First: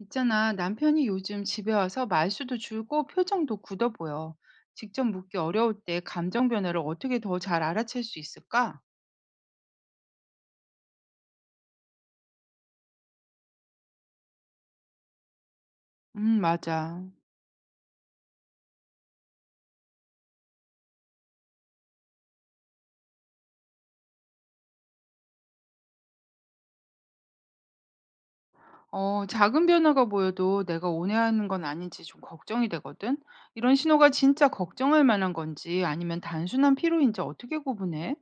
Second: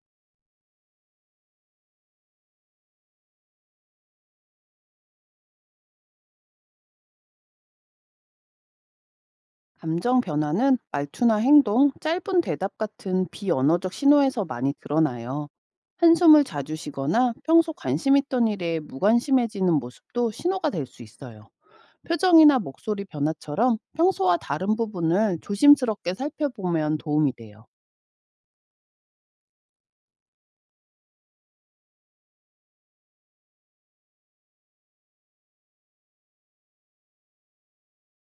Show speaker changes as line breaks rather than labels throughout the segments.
있잖아, 남편이 요즘 집에 와서 말수도 줄고 표정도 굳어 보여. 직접 묻기 어려울 때 감정 변화를 어떻게 더 잘 알아챌 수 있을까?
감정 변화는 말투나 행동, 짧은 대답 같은 비언어적 신호에서 많이 드러나요. 한숨을 자주
맞아.
쉬거나 평소 관심 있던 일에 무관심해지는 모습도 신호가 될 수 있어요. 표정이나 목소리 변화처럼 평소와 다른 부분을 조심스럽게 살펴보면 도움이 돼요.
어, 작은 변화가 보여도 내가 온해하는 건 아닌지 좀 걱정이 되거든. 이런 신호가 진짜 걱정할 만한 건지 아니면 단순한 피로인지 어떻게 구분해?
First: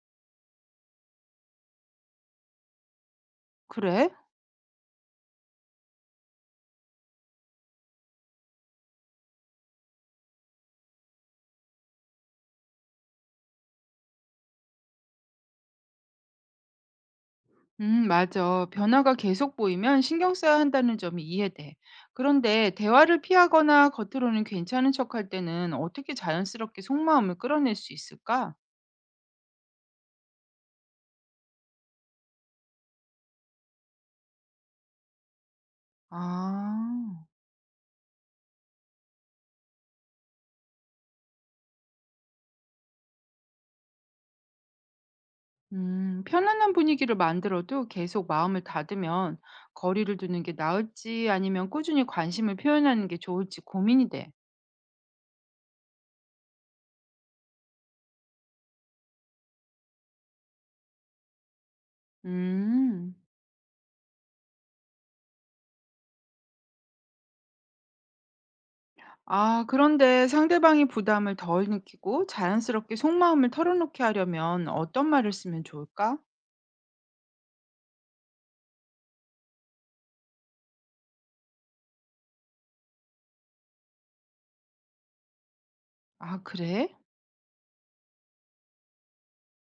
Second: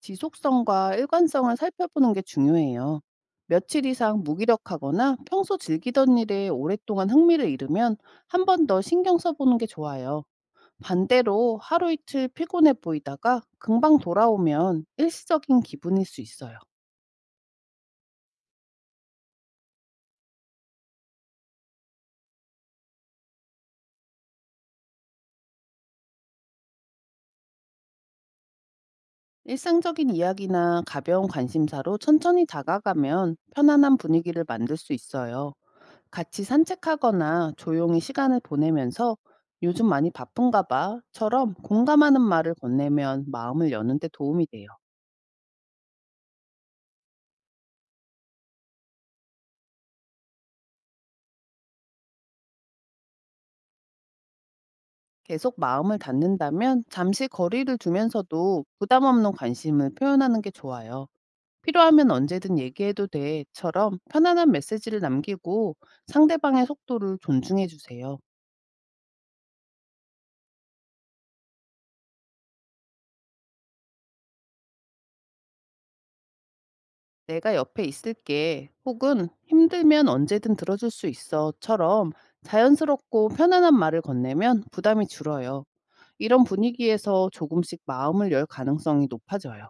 지속성과 일관성을 살펴보는 게 중요해요. 며칠
그래?
이상 무기력하거나 평소 즐기던 일에 오랫동안 흥미를 잃으면 한 번 더 신경 써보는 게 좋아요. 반대로 하루 이틀 피곤해 보이다가 금방 돌아오면 일시적인 기분일 수 있어요.
맞아. 변화가 계속 보이면 신경 써야 한다는 점이 이해돼. 그런데 대화를 피하거나 겉으로는 괜찮은 척할 때는 어떻게 자연스럽게 속마음을 끌어낼 수 있을까?
일상적인 이야기나 가벼운 관심사로 천천히 다가가면 편안한 분위기를 만들 수 있어요. 같이
아,
산책하거나 조용히 시간을 보내면서 요즘 많이 바쁜가 봐처럼 공감하는 말을 건네면 마음을 여는데 도움이 돼요.
편안한 분위기를 만들어도 계속 마음을 닫으면 거리를 두는 게 나을지 아니면 꾸준히 관심을 표현하는 게 좋을지 고민이 돼.
계속 마음을 닫는다면 잠시 거리를 두면서도 부담 없는 관심을 표현하는 게 좋아요. 필요하면 언제든 얘기해도
음.
돼.처럼 편안한 메시지를 남기고 상대방의 속도를 존중해 주세요.
아, 그런데 상대방이 부담을 덜 느끼고 자연스럽게 속마음을 털어놓게 하려면 어떤 말을 쓰면 좋을까?
내가 옆에 있을게. 혹은 힘들면 언제든 들어줄 수 있어.처럼 자연스럽고 편안한 말을 건네면 부담이 줄어요.
아,
이런
그래?
분위기에서 조금씩 마음을 열 가능성이 높아져요.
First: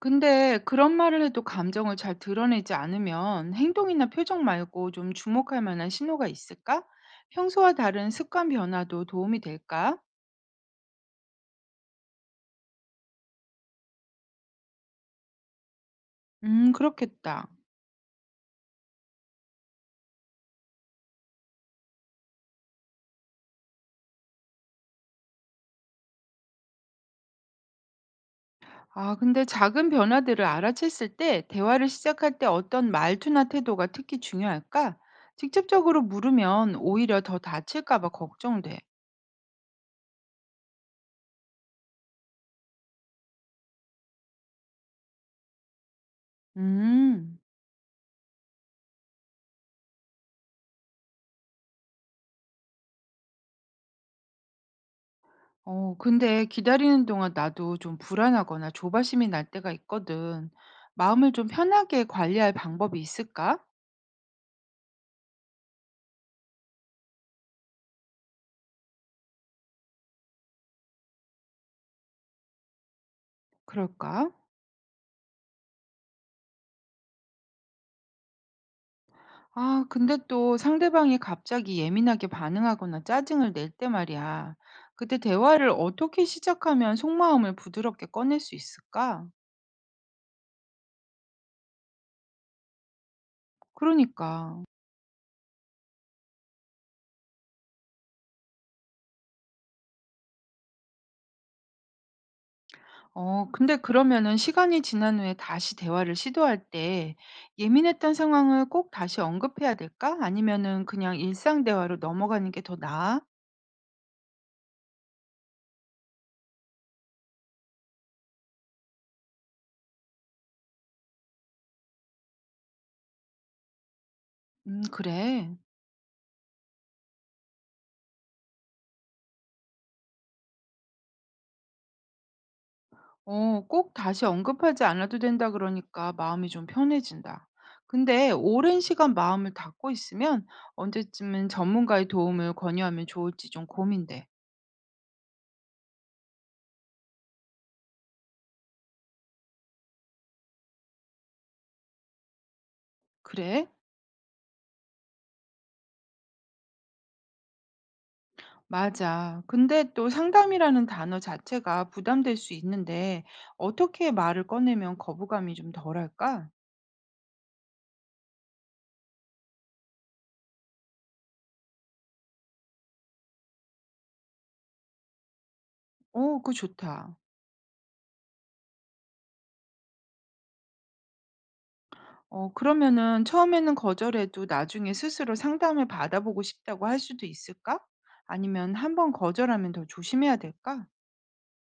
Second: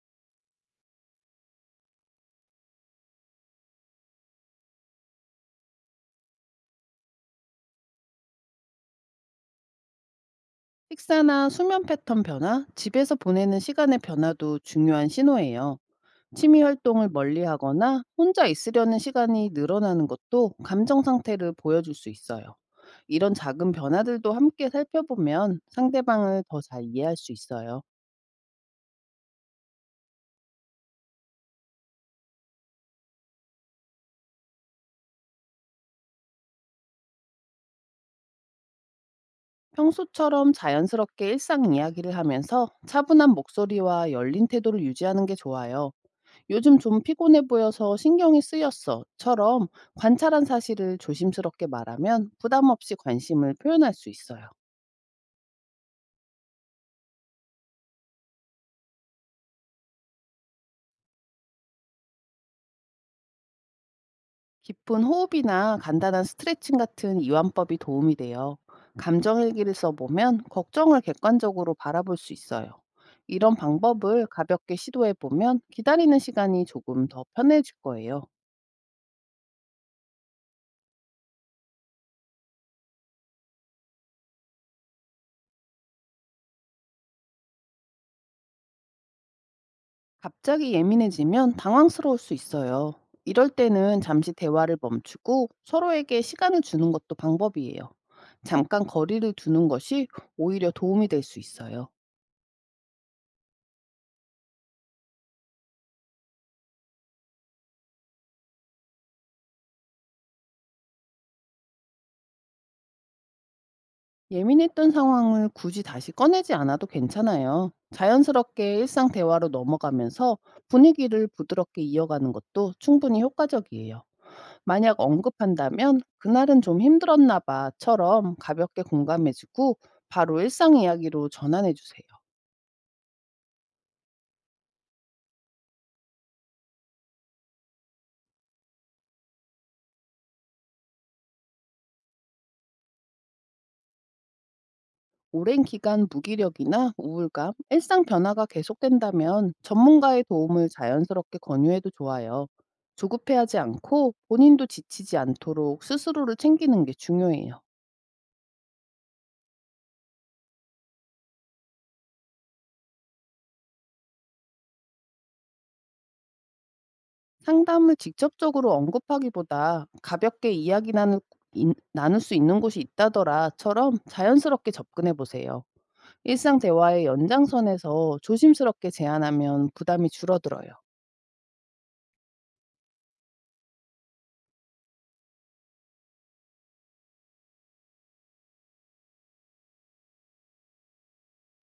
근데 그런 말을 해도 감정을 잘 드러내지 않으면 행동이나 표정 말고 좀 주목할 만한 신호가 있을까? 평소와 다른 습관 변화도 도움이 될까?
식사나 수면 패턴 변화, 집에서 보내는 시간의 변화도 중요한 신호예요. 취미 활동을 멀리
그렇겠다.
하거나 혼자 있으려는 시간이 늘어나는 것도 감정 상태를 보여줄 수 있어요. 이런 작은 변화들도 함께 살펴보면 상대방을 더 잘 이해할 수 있어요.
아, 근데 작은 변화들을 알아챘을 때 대화를 시작할 때 어떤 말투나 태도가 특히 중요할까? 직접적으로 물으면 오히려 더 다칠까 봐 걱정돼.
평소처럼 자연스럽게 일상 이야기를 하면서 차분한 목소리와 열린 태도를 유지하는 게 좋아요. 요즘 좀
음.
피곤해 보여서 신경이 쓰였어.처럼 관찰한 사실을 조심스럽게 말하면 부담 없이 관심을 표현할 수 있어요.
어, 근데 기다리는 동안 나도 좀 불안하거나 조바심이 날 때가 있거든. 마음을 좀 편하게 관리할 방법이 있을까?
깊은 호흡이나 간단한 스트레칭 같은 이완법이 도움이 돼요. 감정 일기를 써보면 걱정을 객관적으로 바라볼 수 있어요. 이런 방법을
그럴까?
가볍게 시도해보면 기다리는 시간이 조금 더 편해질 거예요.
아, 근데 또 상대방이 갑자기 예민하게 반응하거나 짜증을 낼 때 말이야. 그때 대화를 어떻게 시작하면 속마음을 부드럽게 꺼낼 수 있을까?
갑자기 예민해지면 당황스러울 수 있어요. 이럴 때는 잠시
그러니까.
대화를 멈추고 서로에게 시간을 주는 것도 방법이에요. 잠깐 거리를 두는 것이 오히려 도움이 될 수 있어요.
어, 근데 그러면은 시간이 지난 후에 다시 대화를 시도할 때 예민했던 상황을 꼭 다시 언급해야 될까? 아니면은 그냥 일상 대화로 넘어가는 게 더 나아?
예민했던 상황을 굳이 다시 꺼내지 않아도 괜찮아요. 자연스럽게 일상 대화로 넘어가면서 분위기를 부드럽게 이어가는 것도 충분히 효과적이에요. 만약
그래.
언급한다면 그날은 좀 힘들었나 봐처럼 가볍게 공감해주고 바로 일상 이야기로 전환해주세요.
어, 꼭 다시 언급하지 않아도 된다 그러니까 마음이 좀 편해진다. 근데 오랜 시간 마음을 닫고 있으면 언제쯤은 전문가의 도움을 권유하면 좋을지 좀 고민돼.
오랜 기간 무기력이나 우울감, 일상 변화가 계속된다면 전문가의 도움을 자연스럽게 권유해도 좋아요. 조급해하지
그래?
않고 본인도 지치지 않도록 스스로를 챙기는 게 중요해요.
맞아. 근데 또 상담이라는 단어 자체가 부담될 수 있는데 어떻게 말을 꺼내면 거부감이 좀 덜할까?
상담을 직접적으로 언급하기보다 가볍게 이야기 나눌, 나눌 수 있는 곳이 있다더라처럼 자연스럽게 접근해 보세요.
어, 그거
일상 대화의
좋다.
연장선에서 조심스럽게 제안하면 부담이 줄어들어요.
어, 그러면은 처음에는 거절해도 나중에 스스로 상담을 받아보고 싶다고 할 수도 있을까? 아니면 한번 거절하면 더 조심해야 될까?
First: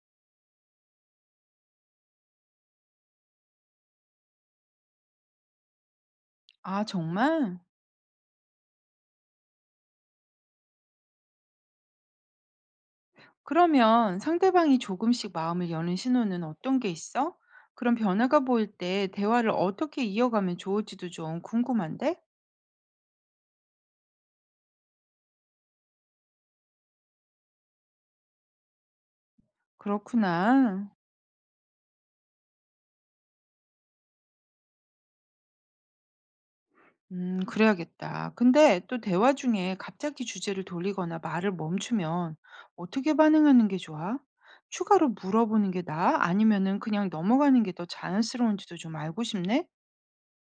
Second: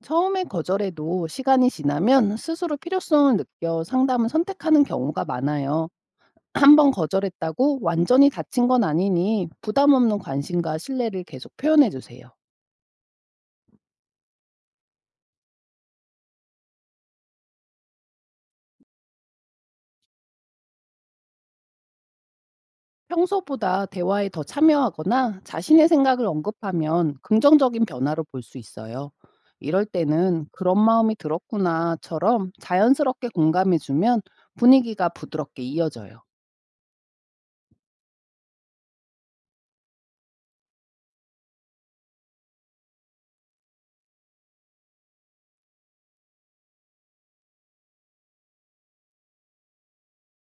처음에 거절해도 시간이 지나면 스스로 필요성을 느껴 상담을 선택하는 경우가 많아요. 한
아,
번
정말?
거절했다고 완전히 다친 건 아니니 부담 없는 관심과 신뢰를 계속 표현해 주세요.
그러면 상대방이 조금씩 마음을 여는 신호는 어떤 게 있어? 그런 변화가 보일 때 대화를 어떻게 이어가면 좋을지도 좀 궁금한데?
평소보다 대화에 더 참여하거나 자신의 생각을 언급하면 긍정적인 변화로 볼 수 있어요. 이럴 때는 그런
그렇구나.
마음이 들었구나처럼 자연스럽게 공감해 주면 분위기가 부드럽게 이어져요.
그래야겠다. 근데 또 대화 중에 갑자기 주제를 돌리거나 말을 멈추면 어떻게 반응하는 게 좋아? 추가로 물어보는 게 나아? 아니면은 그냥 넘어가는 게 더 자연스러운지도 좀 알고 싶네?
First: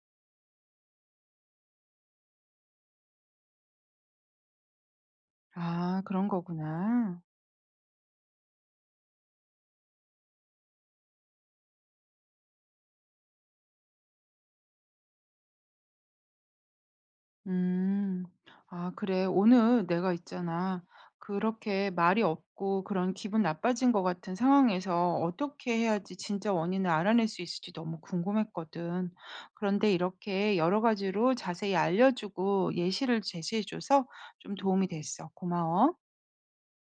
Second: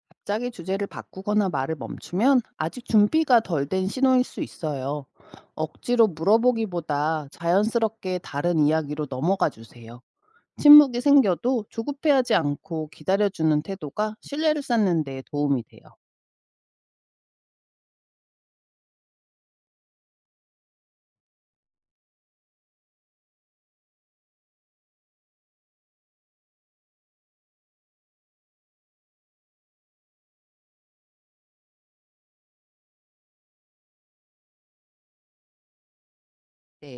갑자기 주제를 바꾸거나 말을 멈추면 아직 준비가 덜 된 신호일 수 있어요.
아,
억지로
그런 거구나.
물어보기보다 자연스럽게 다른 이야기로 넘어가 주세요. 침묵이 생겨도 조급해하지 않고 기다려주는 태도가 신뢰를 쌓는 데 도움이 돼요.
음. 아, 그래. 오늘 내가 있잖아. 그렇게 말이 없고 그런 기분 나빠진 것 같은 상황에서 어떻게 해야지 진짜 원인을 알아낼 수 있을지 너무 궁금했거든. 그런데 이렇게 여러 가지로 자세히 알려주고 예시를 제시해줘서 좀 도움이 됐어. 고마워.
네.